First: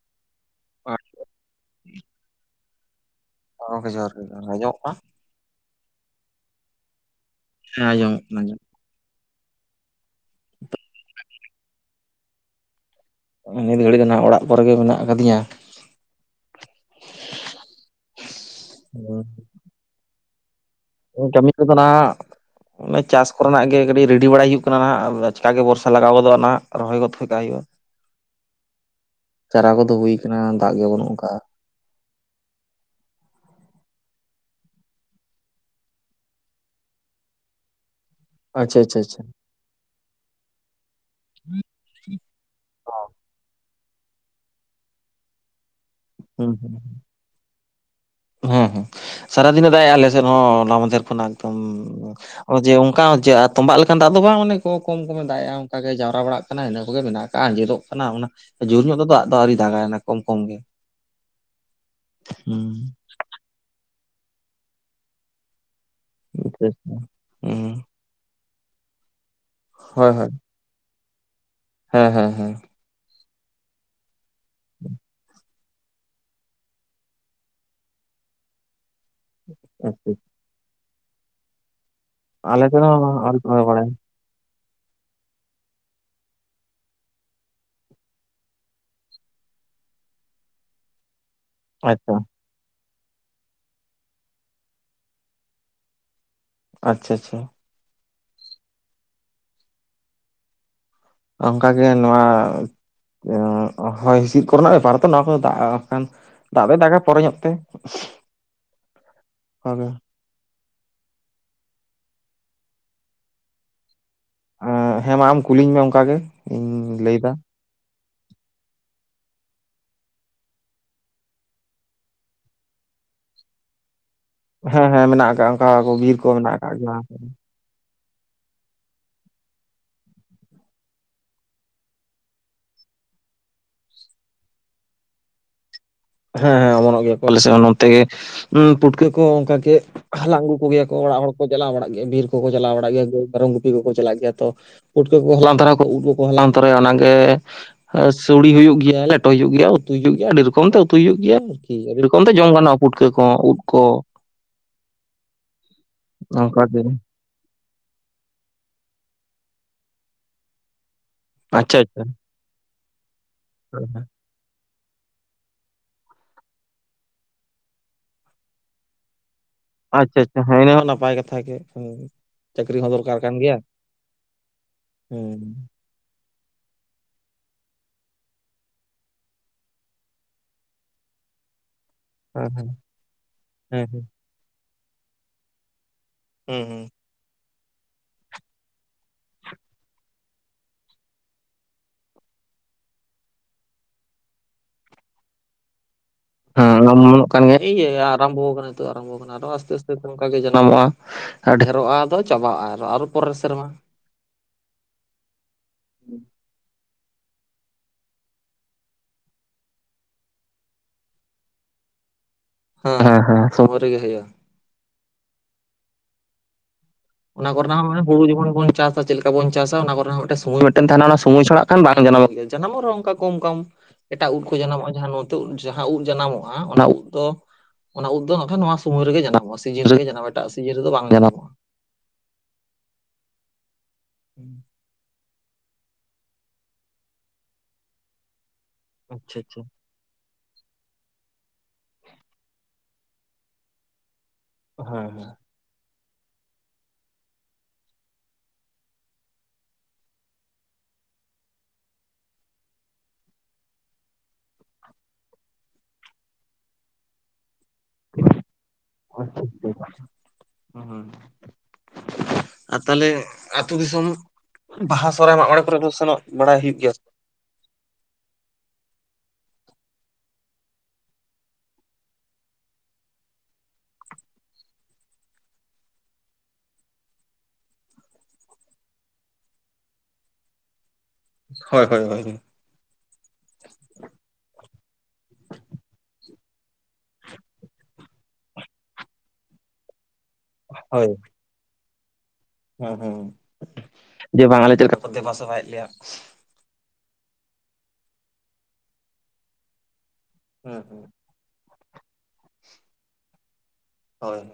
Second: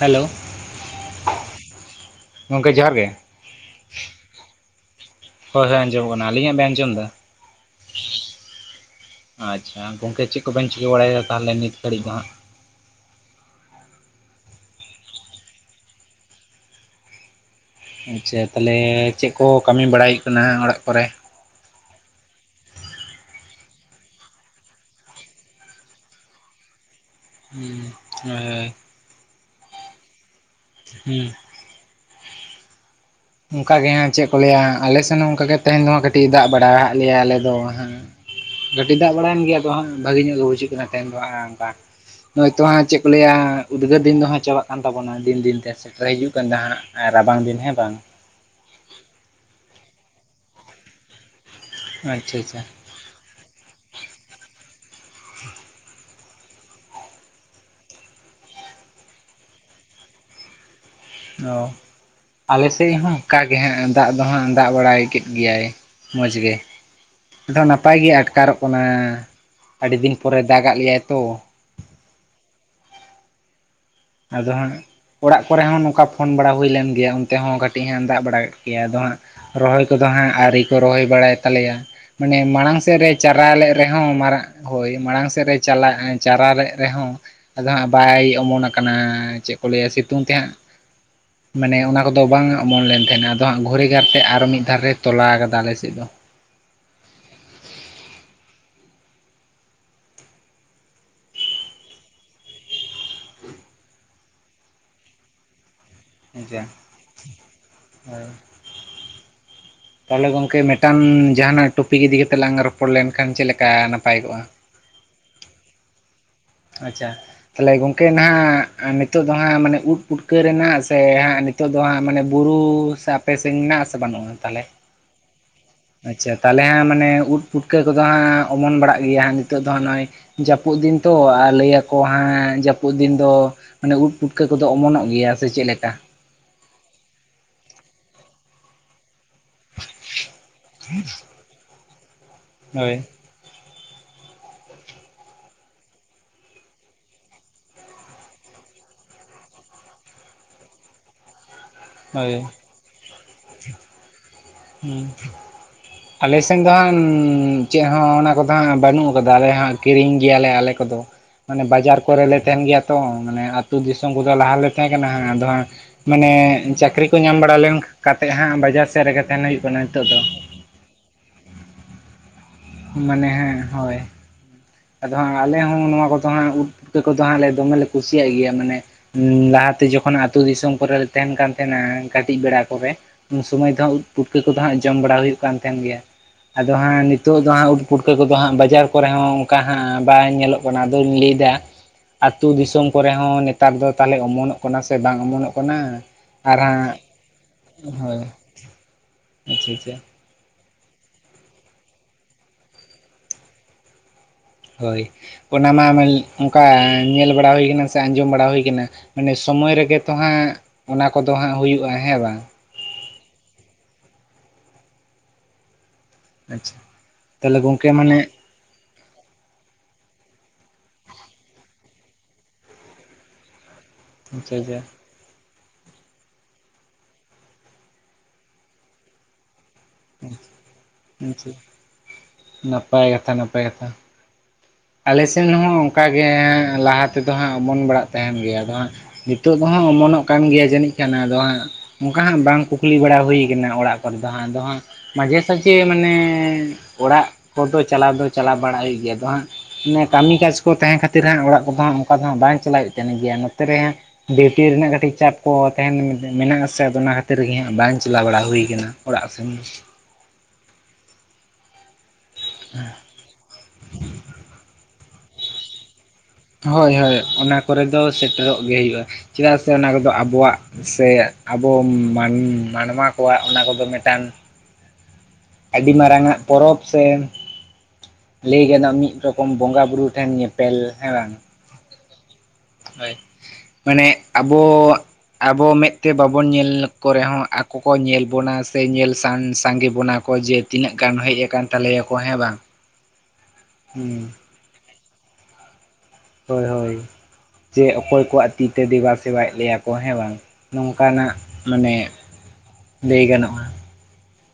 Hello ᱦᱮᱸ ᱜᱚᱝᱠᱮ ᱡᱚᱦᱟᱨ ᱜᱮ᱾ ᱦᱚᱸ ᱜᱚᱝᱠᱮ ᱡᱚᱦᱟᱨ ᱜᱮ ᱡᱚᱦᱟᱨ ᱜᱮ ᱟᱡᱚᱢᱚᱜ-ᱟ? ᱦᱳᱭ ᱦᱳᱭ ᱟᱸᱡᱚᱢᱚᱜ ᱠᱟᱱᱟ ᱟᱹᱞᱤᱧᱟᱜ ᱵᱮᱱ ᱟᱸᱡᱚᱢ ᱫᱟ? ᱦᱮᱸ ᱟᱸᱡᱚᱢᱚᱜ ᱠᱟᱱᱟ ᱟᱸᱡᱚᱢ ᱟᱪᱪᱷᱟ ᱜᱚᱝᱠᱮ ᱪᱮᱜ ᱠᱚᱵᱮᱱ ᱪᱤᱠᱟᱹ ᱵᱟᱲᱟᱭ ᱛᱟᱦᱞᱮ ᱱᱤᱛ ᱜᱷᱟᱹᱲᱤᱡ ᱫᱚ ᱦᱟᱸᱜ? ᱱᱤᱛ ᱜᱷᱟᱹᱲᱤᱡ ᱫᱚ ᱱᱦᱟᱜ ᱚᱲᱟᱜ ᱠᱚᱨᱮ ᱜᱮ ᱢᱮᱱᱟᱜ ᱟᱠᱟᱫᱤᱧᱟ᱾ ᱟᱪᱪᱷᱟ ᱛᱟᱦᱞᱮ ᱪᱮᱜ ᱠᱚ ᱠᱟᱹᱢᱤ ᱵᱟᱲᱟᱭ ᱦᱩᱭᱩᱜ ᱠᱟᱱᱟ ᱚᱲᱟᱜ ᱠᱚᱨᱮ? ᱠᱟᱹᱢᱤ ᱠᱚᱫᱚ ᱱᱦᱟᱸᱜ ᱚᱱᱮ ᱪᱟᱥ ᱠᱚᱨᱮᱱᱟᱜ ᱜᱮ ᱠᱟᱹᱴᱤᱡ ᱨᱤᱰᱤ ᱵᱟᱲᱟᱭ ᱦᱩᱭᱩᱜ ᱠᱟᱱᱟ ᱱᱦᱟᱸᱜ ᱟᱪᱠᱟ ᱜᱮ ᱵᱚᱨᱥᱟ ᱞᱟᱜᱟᱣ ᱜᱚᱫᱚᱜ-ᱟ ᱱᱟᱜ ᱨᱚᱦᱚᱭ ᱜᱚᱫ ᱦᱩᱭᱩᱜᱼᱟ ᱦᱩᱸ ᱦᱳᱭ ᱦᱳᱭ ᱪᱟᱨᱟ ᱠᱚᱫᱚ ᱦᱩᱭ ᱠᱟᱱᱟ ᱫᱟᱜ ᱜᱮ ᱵᱟᱹᱱᱩᱜ ᱦᱩᱸ ᱟᱠᱟ-ᱟ ᱚᱝᱠᱟ ᱜᱮ ᱦᱟᱸᱜ ᱪᱮᱜ ᱠᱚ ᱞᱟᱹᱭᱟ ᱟᱞᱮ ᱥᱮᱱ ᱦᱚᱸ ᱚᱱᱠᱟᱜᱮ ᱛᱮᱦᱮᱱ ᱫᱚ ᱦᱟᱸᱜ ᱠᱟᱹᱴᱤᱡ ᱫᱟᱜ ᱵᱟᱲᱟ ᱦᱟᱜ ᱞᱮᱭᱟ ᱟᱞᱮ ᱫᱚ ᱦᱟᱸᱜ ᱟᱪᱪᱷᱟ ᱟᱪᱪᱷᱟ ᱠᱟᱹᱴᱤᱡ ᱫᱟᱜ ᱟᱪᱪᱷᱟ ᱵᱟᱲᱟᱭᱮᱱ ᱜᱮᱭᱟ ᱟᱫᱚ ᱦᱟᱸᱜ ᱵᱷᱟᱹᱜᱤ ᱧᱚᱜ ᱜᱮ ᱵᱩᱡᱩᱜ ᱠᱟᱱᱟ ᱛᱮᱦᱮᱧ ᱫᱚ ᱦᱟᱸᱜ ᱚᱱᱠᱟ ᱱᱚᱭᱚᱭ ᱛᱚ ᱦᱟᱸᱜ ᱪᱮᱜ ᱠᱚ ᱞᱟᱹᱭᱟ ᱩᱫᱽᱜᱟᱹᱨ ᱫᱤᱱ ᱫᱚ ᱦᱟᱸᱜ ᱪᱟᱵᱟᱜ ᱠᱟᱱ ᱛᱟᱵᱚᱱᱟ ᱫᱤᱱ ᱫᱤᱱ ᱛᱮ ᱦᱮᱸᱥᱮ ᱨᱮ ᱦᱤᱡᱩᱜ ᱠᱟᱱ ᱫᱚ ᱦᱟᱸᱜ ᱨᱟᱵᱟᱝ ᱫᱤᱱ ᱦᱮᱸ ᱵᱟᱝ, ᱦᱩᱸ ᱦᱩᱸ ᱥᱟᱨᱟᱫᱤᱱ ᱮ ᱫᱟᱜ ᱟᱞᱮ ᱥᱮᱱ ᱦᱚᱸ ᱦᱚᱞᱟ ᱢᱟᱫᱷᱮᱨ ᱠᱷᱚᱱᱟᱜ ᱮᱠᱫᱚᱢ ᱟᱪᱪᱷᱟ ᱚᱱᱮ ᱟᱪᱪᱷᱟ ᱡᱮ ᱠᱟᱣ ᱡᱮ ᱟ ᱛᱚᱸᱵᱟᱜ ᱞᱮᱠᱟᱱ ᱫᱟᱜ ᱫᱚ ᱵᱟᱝ ᱚᱱᱮ ᱠᱚᱢ ᱠᱚᱢᱮ ᱫᱟᱜᱮᱜ-ᱟ ᱟᱝᱠᱟᱜᱮ ᱡᱟᱣᱨᱟ ᱵᱟᱲᱟᱜ ᱠᱟᱱᱟ ᱤᱱᱟᱹ ᱠᱚᱜᱮ ᱢᱮᱱᱟᱜ ᱠᱟᱜ-ᱟ ᱟᱸᱡᱮᱫᱚᱜ ᱠᱟᱱᱟ ᱚᱱᱟ ᱡᱳᱨ ᱧᱚᱜ ᱛᱮᱫᱚ ᱫᱟᱜ ᱫᱚ ᱟᱹᱣᱨᱤ ᱫᱟᱜᱟᱭᱮᱱᱟ ᱠᱚᱢ ᱠᱚᱢ ᱜᱮ᱾ ᱚ ᱟᱞᱮ ᱦᱩᱸ ᱥᱮᱡ ᱦᱚᱸ ᱚᱱᱠᱟᱜ ᱜᱮ ᱦᱟᱸᱜ ᱫᱟᱜ ᱫᱚᱦᱟᱸᱜ ᱫᱟᱜ ᱵᱟᱲᱟᱭ ᱠᱮᱫ ᱜᱮᱭᱟᱭ ᱢᱚᱡᱽᱜᱮ ᱟᱫᱚ ᱦᱟᱜ ᱦᱩᱸ ᱱᱟᱯᱟᱭ ᱜᱮ ᱟᱴᱠᱟᱨᱚᱜ ᱠᱟᱱᱟ ᱟᱹᱰᱤ ᱦᱳᱭ ᱫᱤᱱ ᱦᱳᱭ ᱯᱚᱨᱮ ᱫᱟᱜᱟᱜ ᱞᱮᱭᱟᱭ ᱛᱚ, ᱦᱮᱸ ᱦᱮᱸ ᱦᱮᱸ ᱟᱫᱚ ᱦᱟᱸᱜ ᱚᱲᱟᱜ ᱠᱚᱨᱮ ᱦᱚᱸ ᱱᱚᱠᱟ ᱯᱷᱳᱱ ᱵᱟᱲᱟ ᱦᱩᱭ ᱞᱮᱱ ᱜᱮᱭᱟ ᱚᱱᱛᱮ ᱦᱚᱸ ᱠᱟᱹᱴᱤᱡ ᱦᱟᱸᱜ ᱫᱟᱜ ᱵᱟᱲᱟ ᱠᱟᱜ ᱠᱮᱭᱟ ᱟᱫᱚ ᱦᱟᱸᱜ ᱨᱚᱦᱚᱭ ᱠᱚᱫᱚ ᱟᱪᱪᱷᱟ ᱦᱟᱸᱜ ᱟᱹᱣᱨᱤ ᱠᱚ ᱨᱚᱦᱚᱭ ᱵᱟᱲᱟᱭ ᱛᱟᱞᱮᱭᱟ᱾ ᱢᱟᱱᱮ ᱟᱞᱮ ᱢᱟᱲᱟᱝ ᱥᱮᱫ ᱦᱚᱸ ᱨᱮ ᱚᱞ ᱪᱟᱨᱟ ᱯᱟᱲᱦᱟᱣ ᱞᱮᱫ ᱵᱟᱲᱟᱭ ᱨᱮᱦᱚᱸ ᱢᱟᱨᱟᱜ ᱦᱳᱭ ᱢᱟᱲᱟᱝ ᱥᱮᱫ ᱨᱮ ᱪᱟᱞᱟᱜ ᱪᱟᱨᱟ ᱞᱮᱫ ᱨᱮᱦᱚᱸ ᱟᱫᱚ ᱦᱟᱸᱜ ᱵᱟᱭ ᱚᱢᱚᱱ ᱟᱠᱟᱼᱼ ᱠᱟᱱᱟ ᱪᱮᱫ ᱠᱚ ᱞᱟᱹᱭᱟ ᱥᱤᱛᱩᱝ ᱛᱮ ᱦᱟᱸᱜ ᱢᱟᱱᱮ ᱚᱱᱟ ᱟᱪᱪᱷᱟ ᱠᱚᱫᱚ ᱵᱟᱝ ᱚᱢᱚᱱ ᱞᱮᱱ ᱛᱟᱦᱮᱱᱟᱼᱼ ᱟᱫᱚ ᱦᱟᱸᱜ ᱜᱷᱩᱨᱤ ᱜᱟᱨᱛᱮ ᱟᱨᱚ ᱢᱤᱫ ᱫᱷᱟᱨᱮ ᱛᱚᱞᱟ ᱟᱠᱟᱫᱟ ᱟᱞᱮᱥᱮᱫ ᱫᱚ ᱟᱪᱪᱷᱟ ᱟᱪᱪᱷᱟ ᱚᱱᱠᱟᱜᱮ ᱱᱚᱣᱟ ᱦᱚᱭ ᱦᱤᱸᱥᱤᱫ ᱠᱚᱨᱮᱱᱟᱜ ᱵᱮᱯᱟᱨ ᱛᱚ ᱱᱚᱣᱟ ᱠᱚᱫᱚ ᱫᱟᱜ ᱠᱷᱟᱱ ᱟᱪᱪᱷᱟ ᱫᱟᱜ ᱫᱚᱭ ᱫᱟᱜᱟ ᱯᱚᱨᱮ ᱧᱚᱜ ᱛᱮ ᱛᱟᱞᱦᱮ ᱜᱚᱝᱠᱮ ᱢᱤᱫᱴᱟᱝ ᱡᱟᱦᱟᱱᱟᱜ ᱴᱚᱯᱤᱠ ᱤᱫᱤ ᱠᱟᱛᱮ ᱞᱟᱝ ᱨᱚᱯᱚᱲ ᱞᱮᱱᱠᱷᱟᱱ ᱪᱮᱫ ᱞᱮᱠᱟ ᱱᱟᱯᱟᱭ ᱠᱚᱜᱼᱟ ᱮᱸᱜ ᱦᱮᱸ ᱢᱟ ᱟᱢ ᱠᱩᱞᱤᱧ ᱢᱮ ᱚᱱᱠᱟ ᱜᱮ ᱟᱪᱪᱷᱟ ᱛᱟᱞᱦᱮ ᱜᱚᱝᱠᱮ ᱱᱟᱦᱟᱜ ᱱᱤᱛᱚᱜ ᱫᱚ ᱦᱟᱸᱜ ᱢᱟᱱᱮ ᱩᱫ ᱯᱩᱴᱠᱟᱹ ᱨᱮᱱᱟᱜ ᱥᱮ ᱦᱟᱸᱜ ᱱᱤᱛᱚᱜ ᱫᱚ ᱦᱟᱸᱜ ᱢᱟᱱᱮ ᱵᱩᱨᱩ ᱥᱮ ᱟᱯᱮ ᱥᱮᱫ ᱢᱮᱱᱟᱜᱼᱟ ᱥᱮ ᱵᱟᱹᱱᱩᱜᱼᱟ ᱛᱟᱞᱦᱮ? ᱦᱮᱸ ᱦᱮᱸ ᱢᱮᱱᱟᱜ ᱟᱠᱟᱜ ᱚᱱᱠᱟ ᱠᱚ ᱵᱤᱨ ᱠᱚ ᱢᱮᱱᱟᱜ ᱟᱠᱟᱫ ᱦᱟᱸᱜ ᱜᱮᱭᱟ ᱢᱟᱱᱮ ᱠᱚ ᱩᱫ ᱯᱩᱴᱠᱟᱹ ᱠᱚᱫᱚ ᱦᱟᱸᱜ ᱚᱢᱚᱱ ᱵᱟᱲᱟᱜ ᱜᱮᱭᱟ ᱦᱟᱸᱜ ᱱᱤᱛᱚᱜ ᱫᱚ ᱦᱟᱸᱜ ᱱᱚᱜᱼᱚᱭ ᱡᱟᱹᱯᱩᱫ ᱫᱤᱱ ᱛᱚ ᱟᱨ ᱞᱟᱹᱭ ᱟᱠᱚ ᱦᱟᱸᱜ ᱡᱟᱹᱯᱩᱫ ᱫᱤᱱ ᱫᱚ ᱢᱟᱱᱮ ᱩᱫ ᱯᱩᱴᱠᱟᱹ ᱠᱚᱫᱚ ᱚᱢᱚᱱᱚᱜ ᱜᱮᱭᱟ ᱥᱮ ᱪᱮᱫ ᱞᱮᱠᱟ ᱦᱮᱸ ᱦᱮᱸ ᱚᱢᱚᱱᱚᱜ ᱜᱮᱭᱟ ᱠᱚ ᱟᱞᱮ ᱥᱮᱫ ᱱᱚᱛᱮ ᱜᱮ ᱯᱩᱴᱠᱟᱹ ᱠᱚ ᱚᱱᱠᱟ ᱜᱮ ᱦᱟᱞᱟᱝ ᱟᱹᱜᱩ ᱠᱚ ᱜᱮᱭᱟᱠᱚ ᱚᱲᱟᱜ ᱦᱚᱲ ᱠᱚ ᱪᱟᱞᱟᱣ ᱵᱟᱲᱟᱜ ᱜᱮᱭᱟ ᱵᱤᱨ ᱠᱚᱠᱚ ᱪᱟᱞᱟᱣ ᱵᱟᱲᱟᱜ ᱦᱳᱭ ᱜᱮᱭᱟ ᱜᱟᱹᱭ ᱢᱮᱨᱚᱢ ᱜᱩᱯᱤ ᱠᱚᱠᱚ ᱪᱟᱞᱟᱜ ᱜᱮᱭᱟ ᱛᱚ ᱯᱩᱴᱠᱟᱹ ᱠᱚᱠᱚ ᱦᱟᱞᱟᱝ ᱛᱚᱨᱟᱭᱟ ᱩᱫ ᱠᱚᱠᱚ ᱦᱟᱞᱟᱝ ᱛᱚᱨᱟᱭᱟ ᱚᱱᱟᱜᱮ ᱟ ᱥᱩᱲᱤ ᱦᱩᱭᱩᱜ ᱜᱮᱭᱟ ᱞᱮᱴᱚ ᱦᱩᱭᱩᱜ ᱜᱮᱭᱟ ᱩᱛᱩ ᱦᱩᱭᱩᱜ ᱜᱮᱭᱟ ᱟᱹᱰᱤ ᱨᱚᱠᱚᱢ ᱛᱮ ᱩᱛᱩ ᱦᱩᱭᱩᱜ ᱜᱮᱭᱟ ᱟᱨᱠᱤ ᱟᱹᱰᱤ ᱨᱚᱠᱚᱢ ᱛᱮ ᱦᱳᱭ ᱡᱚᱢ ᱜᱟᱱᱚᱜᱼᱟ ᱯᱩᱴᱠᱟᱹ ᱠᱚ ᱩᱫ ᱠᱚ ᱟᱞᱮ ᱥᱮᱱ ᱚᱱᱠᱟ ᱫᱚ ᱜᱮ ᱦᱟᱝᱻ ᱪᱮᱫ ᱦᱚᱸ ᱚᱱᱟ ᱠᱚᱫᱚ ᱦᱟᱸᱜ ᱵᱟᱹᱱᱩᱜ ᱠᱟᱫᱟ ᱟᱞᱮ ᱦᱟᱸᱜ ᱠᱤᱨᱤᱧ ᱜᱮᱭᱟᱞᱮ ᱟᱞᱮ ᱠᱚᱫᱚ ᱢᱟᱱᱮ ᱟᱪᱪᱷᱟ ᱵᱟᱡᱟᱨ ᱟᱪᱪᱷᱟ ᱠᱚᱨᱮ ᱞᱮ ᱛᱟᱦᱮᱱ ᱜᱮᱭᱟ ᱛᱚ ᱢᱟᱱᱮ ᱟᱹᱛᱩ ᱫᱤᱥᱚᱢ ᱠᱚᱫᱚ ᱞᱟᱦᱟ ᱨᱮᱞᱮ ᱛᱟᱦᱮᱸ ᱠᱟᱱᱟ ᱟᱫᱚ ᱦᱟᱸᱜᱼᱼ ᱢᱟᱱᱮ ᱪᱟᱠᱨᱤ ᱠᱚ ᱧᱟᱢ ᱵᱟᱲᱟ ᱞᱮᱱ ᱠᱟᱛᱮᱫ ᱦᱟᱸᱜ ᱵᱟᱡᱟᱨ ᱥᱮᱫ ᱨᱮᱜᱮ ᱛᱟᱦᱮᱱ ᱦᱩᱭᱩᱜᱼᱼ ᱟᱪᱪᱷᱟ ᱟᱪᱪᱷᱟ ᱦᱮᱸ ᱤᱱᱟᱹ ᱦᱚᱸ ᱱᱟᱯᱟᱭ ᱠᱟᱛᱷᱟ ᱜᱮ ᱪᱟᱹᱠᱨᱤ ᱦᱚᱸ ᱫᱚᱨᱠᱟᱨ ᱢᱟᱱᱮ ᱠᱟᱱ ᱦᱮᱸ ᱜᱮᱭᱟ ᱾ ᱦᱳᱭ ᱟᱫᱚ ᱦᱟᱸᱜ ᱟᱞᱮ ᱦᱚᱸ ᱱᱚᱣᱟ ᱠᱚᱫᱚ ᱦᱟᱸᱜ ᱩᱫ ᱯᱩᱴᱠᱟᱹ ᱠᱚᱫᱚ ᱦᱟᱸᱜ ᱞᱮ ᱫᱚᱢᱮ ᱞᱮ ᱠᱩᱥᱤᱭᱟᱜ ᱜᱮᱭᱟ ᱢᱟᱱᱮᱼᱼ ᱞᱟᱦᱟᱛᱮ ᱡᱚᱠᱷᱚᱱ ᱟᱹᱛᱩ ᱫᱤᱥᱚᱢ ᱠᱚᱨᱮᱞᱮ ᱛᱟᱦᱮᱱ ᱠᱟᱱ ᱛᱟᱦᱮᱱᱟ ᱠᱟᱹᱴᱤᱡ ᱦᱮᱸ ᱵᱮᱲᱟ ᱦᱮᱸ ᱦᱮᱸ ᱠᱚᱨᱮ ᱩᱱ ᱥᱚᱢᱚᱭ ᱫᱚ ᱦᱟᱸᱜ ᱦᱮᱸ ᱩᱫ ᱯᱩᱴᱠᱟᱹ ᱠᱚᱫᱚ ᱦᱟᱸᱜ ᱡᱚᱢ ᱵᱟᱲᱟ ᱦᱩᱭᱩᱜ ᱠᱟᱱ ᱛᱟᱦᱮᱱ ᱜᱮᱭᱟ ᱾ ᱦᱮᱸ ᱟᱫᱚ ᱦᱮᱸ ᱦᱟᱸᱜ ᱱᱤᱛᱚᱜ ᱫᱚ ᱦᱟᱸᱜ ᱩᱫ ᱯᱩᱴᱠᱟᱹ ᱠᱚᱫᱚ ᱦᱟᱸᱜ ᱵᱟᱡᱟᱨ ᱠᱚᱨᱮ ᱦᱚᱸᱼᱼ ᱚᱠᱟ ᱦᱟᱸᱜ ᱵᱟᱝ ᱧᱮᱞᱚᱜ ᱠᱟᱱᱟ ᱟᱫᱚᱧ ᱞᱟᱹᱭ ᱫᱟ ᱟᱛᱩ ᱫᱤᱥᱚᱢ ᱠᱚᱨᱮ ᱦᱚᱸ ᱱᱮᱛᱟᱨ ᱫᱚ ᱛᱟᱦᱚᱞᱮ ᱚᱢᱚᱱᱚᱜ ᱠᱟᱱᱟ ᱥᱮ ᱵᱟᱝ ᱚᱢᱚᱱᱚᱜ ᱠᱟᱱᱟ ᱟᱨ ᱦᱮᱸ ᱦᱟᱸᱜ ᱚᱢᱚᱱᱚᱜ ᱠᱟᱱ ᱜᱮᱭᱟ ᱮᱭ ᱦᱳᱭ ᱟᱨᱟᱢᱵᱚ ᱠᱟᱱᱟ ᱟᱨᱟᱢᱵᱚ ᱠᱟᱱᱟ ᱟᱨᱚ ᱟᱪᱪᱷᱟ ᱟᱥᱛᱮ ᱟᱥᱛᱮᱼᱼ ᱟᱪᱪᱷᱟ ᱚᱱᱠᱟ ᱜᱮ ᱡᱟᱱᱟᱢᱚᱜᱼᱟ ᱰᱷᱮᱨᱚᱜᱼᱟ ᱟᱫᱚ ᱪᱟᱵᱟᱜᱼᱟ ᱟᱨᱚ ᱯᱚᱨᱮᱨ ᱥᱮᱨᱢᱟ᱾ ᱦᱳᱭ ᱚᱱᱟ ᱢᱟ ᱚᱱᱠᱟ ᱧᱮᱞ ᱵᱟᱲᱟ ᱦᱩᱭ ᱠᱟᱱᱟ ᱥᱮ ᱟᱸᱡᱚᱢ ᱵᱟᱲᱟ ᱦᱩᱭ ᱠᱟᱱᱟ᱾ ᱢᱟᱱᱮ ᱥᱚᱢᱚᱭ ᱨᱮᱜᱮ ᱛᱚ ᱦᱟᱸᱜ ᱚᱱᱟ ᱠᱚᱫᱚ ᱦᱟᱸᱜ ᱦᱩᱭᱩᱜᱼᱟ ᱦᱮᱸ ᱵᱟᱝ ᱦᱮᱸ ᱦᱮᱸ ᱦᱮᱸ ᱥᱚᱢᱚᱭ ᱨᱮᱜᱮ ᱦᱳᱭᱳᱜᱼᱟ ᱾ ᱟᱪᱪᱷᱟ ᱚᱱᱟ ᱛᱟᱦᱚᱞᱮ ᱠᱚᱨᱮᱱᱟᱜ ᱦᱚᱸ ᱜᱚᱝᱠᱮ ᱚᱱᱮ ᱢᱟᱱᱮ ᱦᱩᱲᱩ ᱡᱮᱢᱚᱱ ᱵᱚᱱ ᱪᱟᱥ ᱪᱮᱫ ᱞᱮᱠᱟ ᱵᱚᱱ ᱪᱟᱥᱟ ᱚᱱᱟ ᱠᱚᱨᱮ ᱦᱚᱸ ᱢᱤᱫᱴᱮᱱ ᱥᱚᱢᱚᱭ ᱢᱤᱫᱴᱮᱱ ᱛᱟᱦᱮᱱᱟ ᱚᱱᱟ ᱥᱚᱢᱚᱭ ᱪᱷᱟᱲᱟ ᱦᱟᱸᱜ ᱵᱟᱝ ᱡᱟᱱᱟᱢᱚᱜ ᱜᱮᱭᱟ ᱡᱟᱱᱟᱢᱚᱜ ᱨᱮᱦᱚ ᱚᱱᱠᱟ ᱠᱚᱢ᱾ ᱮᱴᱟᱜ ᱩᱫ ᱠᱚ ᱟᱪᱪᱷᱟ ᱟᱪᱪᱷᱟ ᱡᱟᱱᱟᱢᱚᱜᱼᱟ ᱡᱟᱦᱟᱸᱱ ᱩᱫ ᱡᱟᱦᱟᱸ ᱩᱫ ᱡᱟᱱᱟᱢᱚᱜᱼᱟ ᱚᱱᱟ ᱩᱫ ᱫᱚ ᱚᱱᱟ ᱩᱫ ᱫᱚ ᱱᱟᱠᱷᱟᱡ ᱱᱚᱣᱟ ᱥᱚᱢᱚᱭ ᱨᱮᱜᱮ ᱡᱟᱱᱟᱢᱚᱜᱼᱟ ᱥᱤᱡᱤᱱ ᱨᱮᱜᱮ ᱡᱟᱱᱟᱢᱚᱜᱼᱟ᱾ ᱮᱴᱟᱜ ᱥᱤᱡᱤᱱ ᱨᱮᱫᱚ ᱵᱟᱝ ᱡᱟᱱᱟᱢᱚᱜᱼᱟ᱾ ᱟᱪᱪᱷᱟ ᱱᱟᱯᱟᱭ ᱠᱟᱛᱷᱟ ᱱᱟᱯᱟᱭ ᱠᱟᱛᱷᱟ᱾ [unintelligible] ᱟᱞᱮ ᱥᱮᱱ ᱦᱚᱸ ᱚᱱᱠᱟ ᱜᱮ ᱞᱟᱦᱟ ᱛᱮᱫᱚ ᱦᱟᱸᱜ ᱚᱢᱚᱱ ᱵᱟᱲᱟᱜ ᱛᱟᱦᱮᱱ ᱜᱮᱭᱟ ᱟᱫᱚ ᱦᱟᱸᱜᱼᱼᱼ ᱟᱪᱪᱷᱟ ᱱᱤᱛᱳᱜ ᱟᱪᱪᱷᱟ ᱫᱚ ᱦᱟᱸᱜ ᱚᱢᱚᱱᱚᱜᱼᱼ ᱠᱟᱱ ᱜᱮᱭᱟ ᱡᱟᱹᱱᱤᱡ ᱠᱷᱟᱱ ᱟᱫᱚ ᱦᱟᱸᱜ, ᱚᱱᱠᱟ ᱦᱟᱸᱜ ᱵᱟᱝ ᱠᱩᱠᱞᱤ ᱵᱟᱲᱟ ᱦᱩᱭ ᱠᱟᱱᱟ, ᱚᱲᱟᱜ ᱠᱚᱨᱮ ᱫᱚ ᱦᱟᱸᱜ ᱟᱫᱚ ᱦᱟᱸᱜ ᱦᱮᱸ ᱦᱮᱸ ᱢᱟᱡᱷᱮ ᱥᱟᱡᱷᱮ ᱢᱟᱱᱮ ᱚᱲᱟᱜ ᱠᱚᱫᱚ, ᱪᱟᱞᱟᱣ ᱫᱚ ᱪᱟᱞᱟᱣ ᱵᱟᱲᱟ ᱦᱳᱭᱩᱜ ᱜᱮᱭᱟ ᱟᱫᱚ ᱦᱟᱸᱜ ᱢᱟᱱᱮ ᱠᱟᱹᱢᱤ ᱠᱟᱡᱽ ᱠᱚ ᱛᱟᱦᱮ ᱠᱷᱟᱛᱤᱨ, ᱦᱟᱸᱜ ᱚᱲᱟᱜ ᱠᱚᱫᱚ ᱦᱟᱜ ᱚᱱᱠᱟ ᱫᱚ, ᱦᱟᱸᱜ ᱵᱟᱝ ᱪᱟᱞᱟᱣ ᱦᱳᱭᱳᱜ ᱛᱟᱦᱮᱱ ᱜᱮᱭᱟ ᱱᱚᱛᱮ ᱨᱮ ᱦᱟᱸᱜ ᱰᱤᱣᱴᱤ ᱨᱮᱱᱟᱜ ᱠᱟᱹᱴᱤᱡ ᱪᱟᱯ ᱠᱚ, ᱛᱟᱦᱮᱱ ᱢᱮᱱᱟᱜ ᱟᱥᱮ ᱟᱫᱚ ᱚᱱᱟ ᱠᱷᱟᱹᱛᱤᱨ ᱜᱮ ᱦᱟᱸᱜ ᱵᱟᱝ ᱪᱟᱞᱟᱣ ᱵᱟᱲᱟ ᱦᱩᱭ ᱠᱟᱱᱟ ᱚᱲᱟᱜ ᱟᱪᱪᱷᱟ ᱥᱮᱱ ᱫᱚ ᱟᱪᱪᱷᱟᱷᱟ ᱦᱸ ᱦᱸ᱾ [unintelligible] [inaudible] ᱟᱨ ᱛᱟᱦᱞᱮ ᱟᱹᱛᱩ ᱫᱤᱥᱚᱢ ᱵᱟᱦᱟ ᱥᱚᱨᱦᱟᱭ ᱢᱟᱸᱜ ᱢᱚᱲᱮ ᱠᱚᱨᱮ ᱫᱚ ᱥᱮᱱᱚᱜ ᱵᱟᱲᱟᱭ ᱦᱩᱭᱩᱜ ᱦᱳᱭ ᱜᱮᱭᱟ ᱦᱳᱭ ᱚᱱᱟ ᱠᱚᱨᱮ ᱫᱚ ᱥᱮᱴᱮᱨᱚᱜ ᱜᱮ ᱦᱩᱭᱩᱜᱼᱟ, ᱪᱮᱫᱟᱜ ᱥᱮ ᱚᱱᱟ ᱠᱚᱫᱚ ᱟᱵᱚᱣᱟᱜᱼᱼ ᱥᱮ ᱟᱵᱚ ᱢᱟᱱ ᱢᱟᱱ ᱢᱟᱱᱣᱟ ᱠᱚᱣᱟᱜ ᱚᱱᱟ ᱠᱚᱫᱚ ᱢᱤᱫᱴᱟᱝᱼᱼ ᱟᱹᱰᱤ ᱢᱟᱨᱟᱝᱟᱜ-ᱟ ᱯᱚᱨᱚᱵᱽ ᱥᱮ ᱞᱟᱹᱭ ᱜᱟᱱᱚᱜᱼᱟ, ᱢᱤᱫ ᱨᱚᱠᱚᱢ ᱵᱚᱸᱜᱟ ᱵᱩᱨᱩ ᱴᱷᱮᱱ ᱧᱮᱯᱮᱞ ᱦᱮᱸ ᱵᱟᱝ? ᱦᱳᱭ, ᱦᱳᱭ, ᱦᱳᱭ᱾ ᱦᱳᱭ ᱢᱟᱱᱮ ᱟᱵᱚ ᱟᱵᱚ ᱢᱮᱫᱛᱮ ᱵᱟᱵᱚᱱ ᱧᱮᱞ ᱠᱚ ᱨᱮᱦᱚᱸ, ᱟᱠᱚ ᱠᱚ ᱧᱮᱞ ᱵᱚᱱᱟ ᱥᱮ ᱧᱮᱞ ᱥᱟ ᱥᱟᱸᱜᱮ ᱵᱚᱱᱟ᱾ ᱠᱚ ᱡᱮ ᱛᱤᱱᱟᱹᱜ ᱜᱟᱱ ᱦᱮᱡ ᱠᱟᱱ ᱛᱟᱞᱮᱭᱟᱠᱚ ᱦᱮᱸ ᱵᱟᱝ? ᱦᱩᱸ, ᱦᱩᱸ, ᱦᱩᱸ, ᱦᱩᱸ ᱡᱮ ᱵᱟᱝ ᱟᱞᱮ ᱪᱮᱫ ᱞᱮᱠᱟ ᱠᱚ ᱫᱮᱱᱟ ᱥᱮᱵᱟᱣᱮᱫ ᱞᱮᱭᱟ᱾ ᱦᱳᱭ, ᱦᱳᱭ, ᱡᱮ ᱚᱠᱚᱭ ᱠᱚᱣᱟᱜ ᱛᱤᱛᱮ, ᱫᱮᱵᱟ ᱥᱮᱵᱟᱭᱮᱫ ᱞᱮᱭᱟᱠᱚ ᱦᱮᱸ ᱵᱟᱝ? ᱦᱮᱸ ᱦᱮᱸ ᱱᱚᱝᱠᱟᱱᱟᱜ ᱢᱟᱱᱮ ᱞᱟᱹᱭ ᱜᱟᱱᱚᱜᱼᱟ᱾ ᱦᱳᱭ,